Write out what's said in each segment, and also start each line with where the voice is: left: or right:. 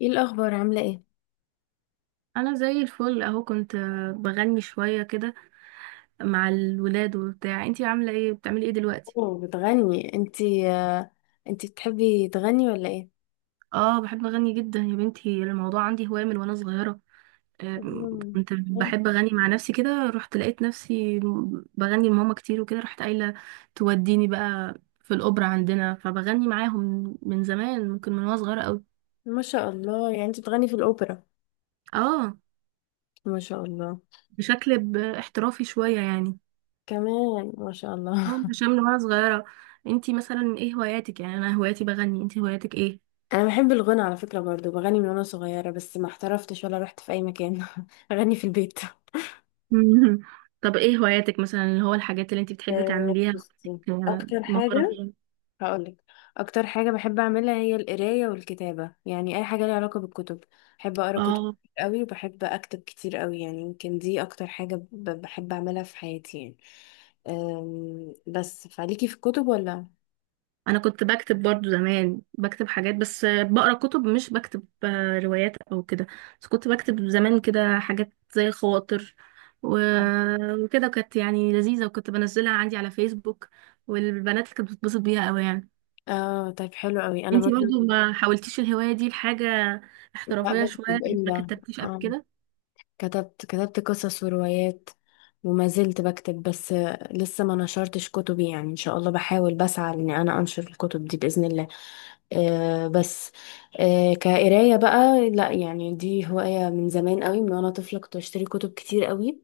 left: ايه الاخبار، عامله ايه؟
right: انا زي الفل اهو كنت بغني شوية كده مع الولاد وبتاع. انتي عاملة ايه؟ بتعملي ايه دلوقتي؟
left: اوه، بتغني انتي؟ انتي بتحبي تغني ولا ايه؟
right: اه، بحب اغني جدا يا بنتي. الموضوع عندي هواية من وانا صغيرة.
left: مم،
right: كنت
left: حلو.
right: بحب اغني مع نفسي كده. رحت لقيت نفسي بغني لماما كتير وكده. رحت قايلة توديني بقى في الاوبرا عندنا، فبغني معاهم من زمان، ممكن من وانا صغيرة قوي.
left: ما شاء الله، يعني انتي بتغني في الاوبرا.
right: اه،
left: ما شاء الله.
right: بشكل احترافي شوية يعني.
left: كمان ما شاء الله.
right: عشان من وانا صغيرة. انتي مثلا ايه هواياتك؟ يعني انا هواياتي بغني، انتي هواياتك ايه؟
left: انا بحب الغنى على فكره برضو، بغني من وانا صغيره بس ما احترفتش ولا رحت في اي مكان. اغني في البيت.
right: مهم. طب ايه هواياتك مثلا، اللي هو الحاجات اللي انت بتحبي تعمليها؟
left: بصي، اكتر
right: مهارة
left: حاجه
right: فيها.
left: هقولك. اكتر حاجه بحب اعملها هي القرايه والكتابه، يعني اي حاجه ليها علاقه بالكتب. بحب اقرا كتب
right: اه
left: كتير قوي، وبحب اكتب كتير قوي، يعني يمكن دي اكتر حاجه بحب اعملها في حياتي يعني. بس فعليكي في الكتب ولا؟
right: انا كنت بكتب برضو زمان، بكتب حاجات، بس بقرا كتب مش بكتب روايات او كده. بس كنت بكتب زمان كده حاجات زي خواطر
left: آه.
right: وكده، كانت يعني لذيذة، وكنت بنزلها عندي على فيسبوك. والبنات كانت بتتبسط بيها قوي يعني.
left: اه طيب، حلو قوي. انا
right: انتي
left: برضو
right: برضو ما حاولتيش الهواية دي لحاجة
left: لا
right: احترافية شوية؟
left: بكتب
right: ما
left: الا
right: كتبتيش قبل
left: آه.
right: كده؟
left: كتبت قصص وروايات، وما زلت بكتب، بس لسه ما نشرتش كتبي يعني. ان شاء الله بحاول، بسعى ان انا انشر الكتب دي باذن الله. بس، كقراية بقى لا، يعني دي هواية من زمان قوي، من وانا طفلة كنت بشتري كتب كتير قوي،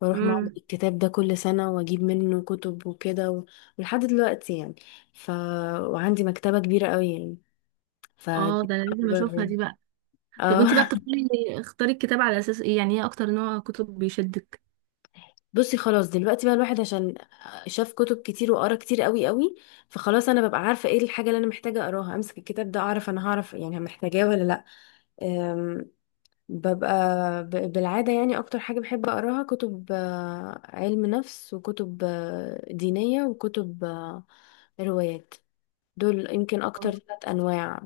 left: واروح معرض
right: امم،
left: الكتاب ده كل سنة واجيب منه كتب وكده ولحد دلوقتي يعني. ف وعندي مكتبة كبيرة قوي يعني. ف
right: اه
left: دي
right: ده انا لازم اشوفها
left: أكبر-
right: دي بقى. طب وانتي بقى
left: اه.
right: بتختاري اختاري الكتاب على اساس ايه يعني؟ ايه اكتر نوع كتب بيشدك؟
left: بصي، خلاص دلوقتي بقى الواحد، عشان شاف كتب كتير وقرا كتير قوي قوي، فخلاص انا ببقى عارفة ايه الحاجة اللي انا محتاجة اقراها. امسك الكتاب ده، اعرف انا، هعرف يعني محتاجاه ولا لا. ببقى بالعادة يعني. أكتر حاجة بحب أقراها كتب علم نفس، وكتب دينية، وكتب روايات. دول يمكن أكتر ثلاث أنواع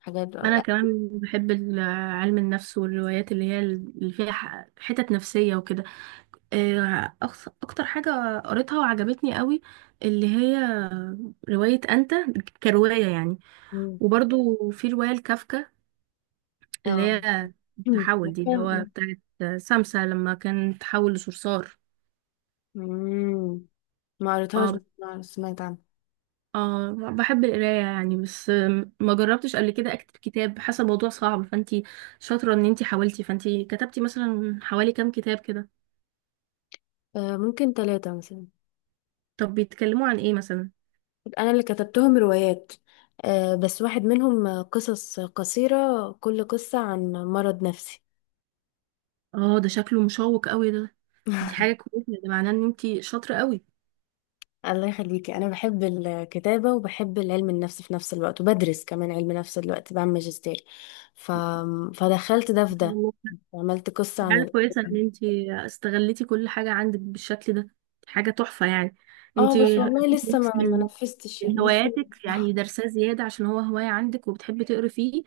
left: حاجات.
right: انا كمان بحب علم النفس والروايات، اللي هي اللي فيها حتت نفسية وكده. اكتر حاجة قريتها وعجبتني قوي اللي هي رواية انت، كرواية يعني.
left: مم.
right: وبرضو في رواية لكافكا اللي
left: اه.
right: هي
left: مم.
right: التحول، دي اللي
left: عارفة؟
right: هو بتاعت سمسة لما كان تحول لصرصار.
left: مم. ما قريتهاش،
right: اه،
left: بس أنا سمعت عنها.
right: اه بحب القراية يعني، بس ما جربتش قبل كده اكتب كتاب. حاسة الموضوع صعب. فانتي شاطرة ان انتي حاولتي. فانتي كتبتي مثلا حوالي كام كتاب كده؟
left: ممكن ثلاثة مثلا.
right: طب بيتكلموا عن ايه مثلا؟
left: أنا اللي كتبتهم روايات، بس واحد منهم قصص قصيرة، كل قصة عن مرض نفسي.
right: اه ده شكله مشوق قوي ده. دي حاجة كويسة، ده معناه ان انتي شاطرة قوي.
left: الله يخليكي. انا بحب الكتابه وبحب العلم النفس في نفس الوقت، وبدرس كمان علم نفس دلوقتي، بعمل ماجستير. ف... فدخلت ده في ده.
right: والله.
left: عملت قصه عن
right: حاجة كويسة ان انتي استغلتي كل حاجة عندك بالشكل ده. دي حاجة تحفة يعني.
left: اه بس.
right: انتي
left: والله لسه ما نفذتش،
right: من
left: يعني لسه.
right: هواياتك يعني درساه زيادة، عشان هو هواية عندك وبتحبي تقري فيه،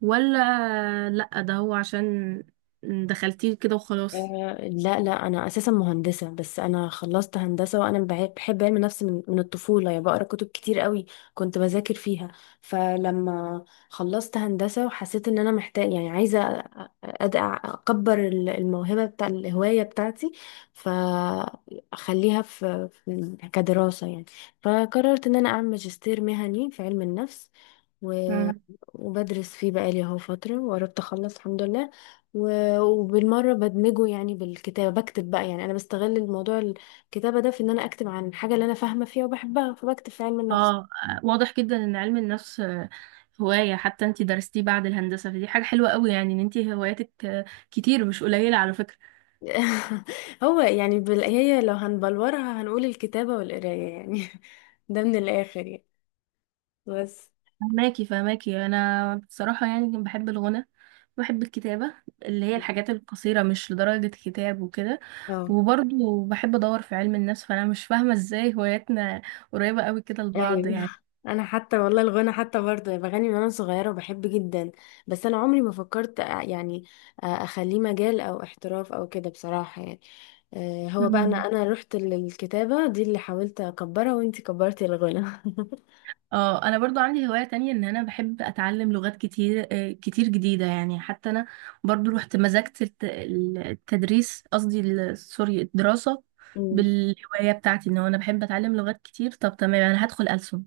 right: ولا لأ ده هو عشان دخلتيه كده وخلاص؟
left: لا لا، انا اساسا مهندسه، بس انا خلصت هندسه وانا بحب علم النفس من الطفوله. يعني بقرا كتب كتير قوي، كنت بذاكر فيها. فلما خلصت هندسه وحسيت ان انا محتاج، يعني عايزه اكبر الموهبه بتاع الهوايه بتاعتي، فاخليها في كدراسه يعني. فقررت ان انا اعمل ماجستير مهني في علم النفس، و...
right: مم.
left: وبدرس فيه بقالي اهو فتره، وقربت اخلص الحمد لله. وبالمرة بدمجه يعني بالكتابة، بكتب بقى. يعني أنا بستغل الموضوع الكتابة ده في إن أنا أكتب عن الحاجة اللي أنا فاهمة فيها وبحبها، فبكتب في علم النفس.
right: اه، واضح جدا ان علم النفس هواية، حتى انتي درستيه بعد الهندسة. فدي حاجة حلوة قوي يعني، ان انتي هواياتك كتير مش قليلة على فكرة.
left: هو يعني هي لو هنبلورها هنقول الكتابة والقراية يعني. ده من الآخر يعني، بس.
right: فهماكي فهماكي. انا بصراحه يعني بحب الغنى، بحب الكتابه اللي هي الحاجات القصيره، مش لدرجه كتاب وكده.
left: اه
right: وبرضه بحب ادور في علم النفس. فانا مش فاهمه ازاي هواياتنا قريبه قوي كده لبعض
left: ايوه.
right: يعني.
left: انا حتى والله الغنى حتى برضه بغني من وانا صغيره وبحب جدا، بس انا عمري ما فكرت يعني اخليه مجال او احتراف او كده بصراحه يعني. هو بقى، انا
right: مم.
left: انا رحت للكتابه دي اللي حاولت اكبرها، وانتي كبرتي الغنى.
right: اه انا برضو عندي هواية تانية، ان انا بحب اتعلم لغات كتير، كتير جديدة يعني. حتى انا برضو رحت مزجت التدريس، قصدي سوري الدراسة،
left: أمم.
right: بالهواية بتاعتي، ان هو انا بحب اتعلم لغات كتير. طب تمام، انا هدخل ألسن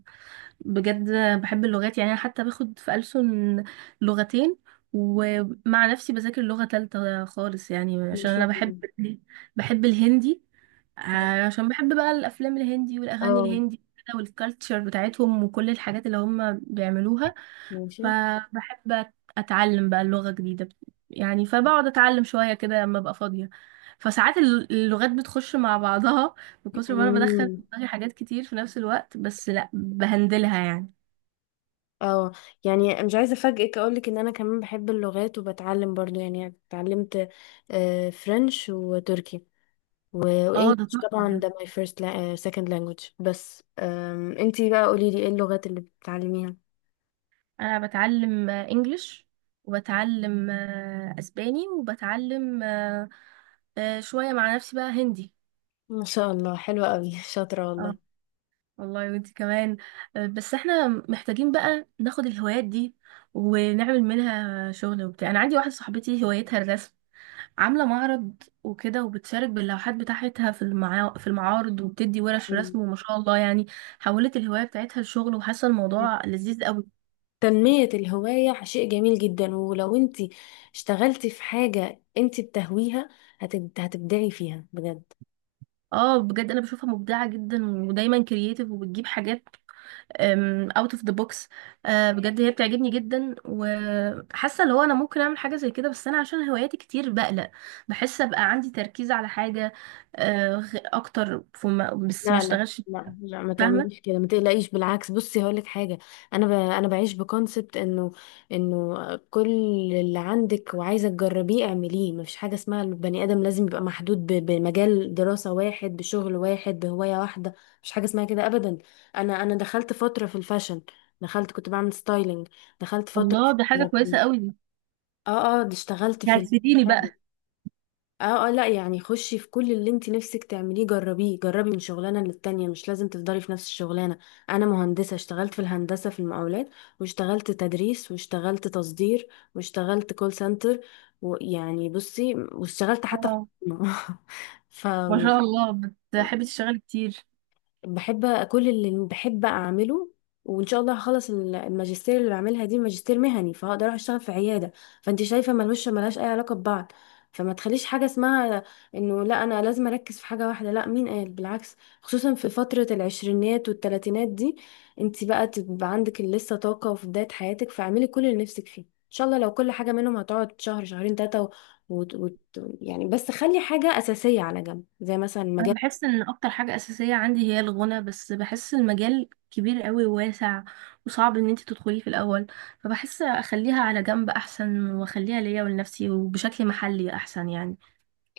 right: بجد. بحب اللغات يعني. انا حتى باخد في ألسن لغتين، ومع نفسي بذاكر لغة تالتة خالص يعني،
left: ما
right: عشان
left: شاء
right: انا بحب.
left: الله.
right: بحب الهندي،
left: حلو.
right: عشان بحب بقى الافلام الهندي والاغاني
left: اه.
right: الهندي كده، والكالتشر بتاعتهم وكل الحاجات اللي هم بيعملوها.
left: ماشي.
right: فبحب أت- اتعلم بقى اللغة جديدة يعني. فبقعد اتعلم شوية كده لما ابقى فاضية. فساعات اللغات بتخش مع بعضها، بكثر ما انا بدخل في
left: أمم.
right: دماغي حاجات كتير في نفس الوقت، بس لا بهندلها يعني.
left: اه يعني مش عايزه افاجئك، اقولك ان انا كمان بحب اللغات وبتعلم برضو يعني اتعلمت فرنش وتركي. لو
right: اه ده
left: انجلش
right: تحفة
left: طبعا
right: ده.
left: ده my first second language، بس انتي بقى قوليلي، ايه اللغات اللي بتتعلميها؟
right: انا بتعلم انجليش، وبتعلم اسباني، وبتعلم شوية مع نفسي بقى هندي.
left: ما شاء الله، حلوة قوي. شاطرة والله.
right: اه والله وانتي كمان. بس احنا محتاجين بقى ناخد الهوايات دي ونعمل منها شغل وبتاع. انا عندي واحدة صاحبتي هوايتها الرسم، عاملة معرض وكده، وبتشارك باللوحات بتاعتها في المعا... في المعارض، وبتدي ورش
left: مم.
right: رسم، وما شاء الله يعني. حولت الهواية بتاعتها لشغل، وحاسة الموضوع لذيذ قوي.
left: تنمية الهواية شيء جميل جدا. ولو انتي اشتغلتي في حاجة انتي بتهويها، هتبدعي فيها بجد.
right: اه بجد انا بشوفها مبدعه جدا ودايما كرييتيف، وبتجيب حاجات اوت اوف ذا بوكس. بجد هي بتعجبني جدا، وحاسه اللي هو انا ممكن اعمل حاجه زي كده، بس انا عشان هواياتي كتير بقلق، بحس ابقى عندي تركيز على حاجه اكتر فما، بس ما
left: لا لا.
right: اشتغلش.
left: لا لا، ما تعمليش
right: فاهمه.
left: كده، ما تقلقيش، بالعكس. بصي هقول لك حاجه. انا بعيش بكونسبت انه، انه كل اللي عندك وعايزه تجربيه اعمليه. ما فيش حاجه اسمها البني ادم لازم يبقى محدود بمجال دراسه واحد، بشغل واحد، بهوايه واحده. مش حاجه اسمها كده ابدا. انا دخلت فتره في الفاشن، دخلت كنت بعمل ستايلينج، دخلت فتره
right: الله، ده حاجه كويسه قوي دي،
left: اه اه، دي اشتغلت
right: دي
left: في
right: هتفيديني بقى.
left: اه اه. لا يعني، خشي في كل اللي انت نفسك تعمليه، جربيه. جربي من شغلانه للتانيه، مش لازم تفضلي في نفس الشغلانه. انا مهندسه، اشتغلت في الهندسه في المقاولات، واشتغلت تدريس، واشتغلت تصدير، واشتغلت كول سنتر، ويعني بصي واشتغلت حتى في
right: اه ما
left: الحكومة.
right: شاء الله، بتحبي تشتغلي كتير.
left: بحب كل اللي بحب اعمله، وان شاء الله هخلص الماجستير اللي بعملها دي، ماجستير مهني، فهقدر اروح اشتغل في عياده. فانت شايفه ملوش ملهاش اي علاقه ببعض، فما تخليش حاجه اسمها انه لا، انا لازم اركز في حاجه واحده. لا، مين قال؟ بالعكس، خصوصا في فتره العشرينات والثلاثينات دي، انت بقى تبقى عندك لسه طاقه وفي بدايه حياتك، فاعملي كل اللي نفسك فيه. ان شاء الله لو كل حاجه منهم هتقعد شهر، شهرين، ثلاثه وت... وت... يعني. بس خلي حاجه اساسيه على جنب زي مثلا
right: انا
left: مجال.
right: بحس ان اكتر حاجة اساسية عندي هي الغنى، بس بحس المجال كبير قوي وواسع، وصعب ان انت تدخليه في الاول. فبحس اخليها على جنب احسن، واخليها ليا ولنفسي وبشكل محلي احسن يعني.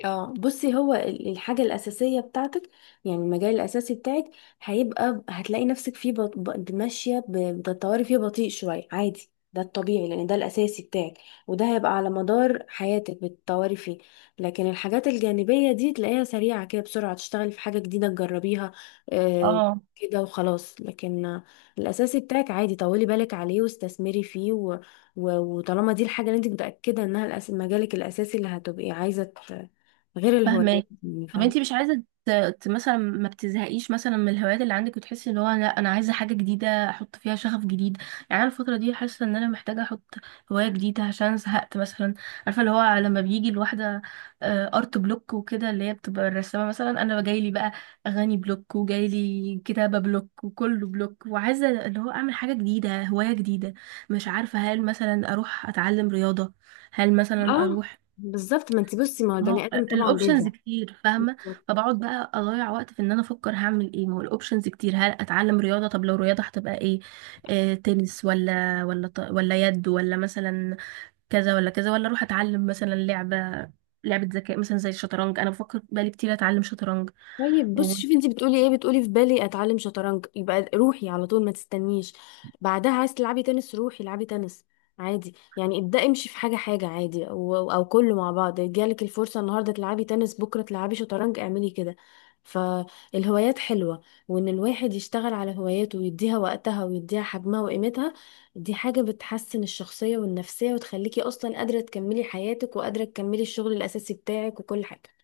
left: اه بصي، هو الحاجة الأساسية بتاعتك، يعني المجال الأساسي بتاعك، هيبقى، هتلاقي نفسك فيه ماشية، بتطوري فيه بطيء شوية، عادي، ده الطبيعي، لأن ده الأساسي بتاعك، وده هيبقى على مدار حياتك بتطوري فيه. لكن الحاجات الجانبية دي تلاقيها سريعة كده، بسرعة تشتغلي في حاجة جديدة تجربيها، آه
right: اه
left: كده وخلاص. لكن الأساسي بتاعك عادي طولي بالك عليه واستثمري فيه وطالما دي الحاجة اللي انت متأكدة انها مجالك الأساسي اللي هتبقي عايزة، غير الهوايات
right: فاهمك.
left: يعني،
right: طب
left: فاهمة.
right: انتي مش عايزة مثلا ما بتزهقيش مثلا من الهوايات اللي عندك، وتحسي ان هو لا انا عايزة حاجة جديدة احط فيها شغف جديد؟ يعني انا الفترة دي حاسة ان انا محتاجة احط هواية جديدة عشان زهقت مثلا. عارفة اللي هو لما بيجي الواحدة ارت بلوك وكده، اللي هي بتبقى الرسامة مثلا. انا جايلي بقى اغاني بلوك، وجايلي كتابة بلوك، وكله بلوك، وعايزة اللي هو اعمل حاجة جديدة، هواية جديدة. مش عارفة هل مثلا اروح اتعلم رياضة، هل مثلا
left: اه
right: اروح.
left: بالظبط، ما انت بصي، ما هو
right: ما
left: البني
right: هو
left: ادم طبعا
right: الاوبشنز
left: بيزهق.
right: كتير، فاهمه. فبقعد بقى اضيع وقت في ان انا افكر هعمل ايه. ما هو الاوبشنز كتير. هل اتعلم رياضه؟ طب لو رياضه هتبقى ايه، آه تنس ولا ولا ولا يد، ولا مثلا كذا ولا كذا، ولا اروح اتعلم مثلا لعبه، لعبه ذكاء مثلا زي الشطرنج؟ انا بفكر بقالي كتير اتعلم شطرنج.
left: طيب بص، شوفي انت بتقولي ايه، بتقولي في بالي اتعلم شطرنج، يبقى روحي على طول، ما تستنيش. بعدها عايز تلعبي تنس، روحي العبي تنس. عادي يعني، ابدأي امشي في حاجة حاجة، عادي او كله مع بعض. جالك الفرصة النهاردة تلعبي تنس، بكرة تلعبي شطرنج، اعملي كده. فالهوايات حلوة، وان الواحد يشتغل على هواياته ويديها وقتها ويديها حجمها وقيمتها، دي حاجة بتحسن الشخصية والنفسية وتخليكي اصلا قادرة تكملي حياتك، وقادرة تكملي الشغل الاساسي بتاعك وكل حاجة.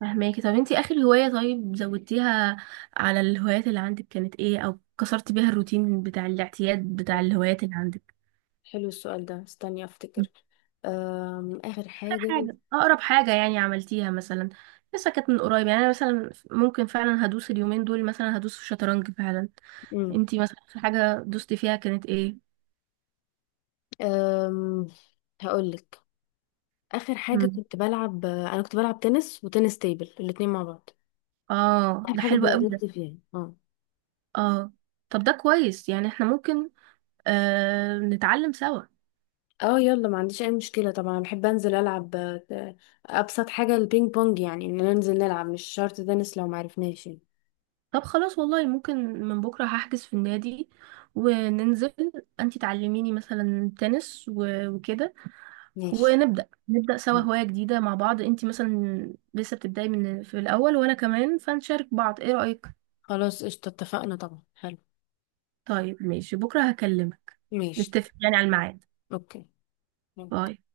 right: وفهماكي. طب انتي اخر هوايه طيب زودتيها على الهوايات اللي عندك كانت ايه، او كسرت بيها الروتين بتاع الاعتياد بتاع الهوايات اللي عندك؟
left: حلو السؤال ده، استني افتكر. اخر
right: اخر
left: حاجة.
right: حاجة، أقرب حاجة يعني عملتيها مثلا، لسه كانت من قريب يعني. أنا مثلا ممكن فعلا هدوس اليومين دول، مثلا هدوس في شطرنج فعلا.
left: امم.
right: انتي مثلا في حاجة دوستي فيها كانت ايه؟
left: أم... هقولك. اخر حاجة
right: مم.
left: كنت بلعب انا كنت بلعب تنس وتنس تيبل الاتنين مع بعض.
right: اه
left: اخر
right: ده
left: حاجة
right: حلو قوي ده.
left: بدأت فيها. اه.
right: اه، طب ده كويس يعني، احنا ممكن نتعلم سوا.
left: اه يلا، ما عنديش اي مشكلة طبعا. انا بحب انزل العب. آه، ابسط حاجة البينج بونج، يعني ان ننزل نلعب، مش شرط تنس لو معرفناش يعني.
right: طب خلاص والله، ممكن من بكرة هحجز في النادي وننزل، انتي تعلميني مثلا تنس وكده،
left: ماشي.
right: ونبدأ نبدأ سوا هواية جديدة مع بعض. انتي مثلا لسه بتبدأي من في الأول، وأنا كمان، فنشارك بعض. ايه رأيك؟
left: خلاص قشطة، اتفقنا طبعا، حلو.
right: طيب ماشي، بكرة هكلمك،
left: ماشي.
right: نتفق يعني على الميعاد.
left: اوكي.
right: باي.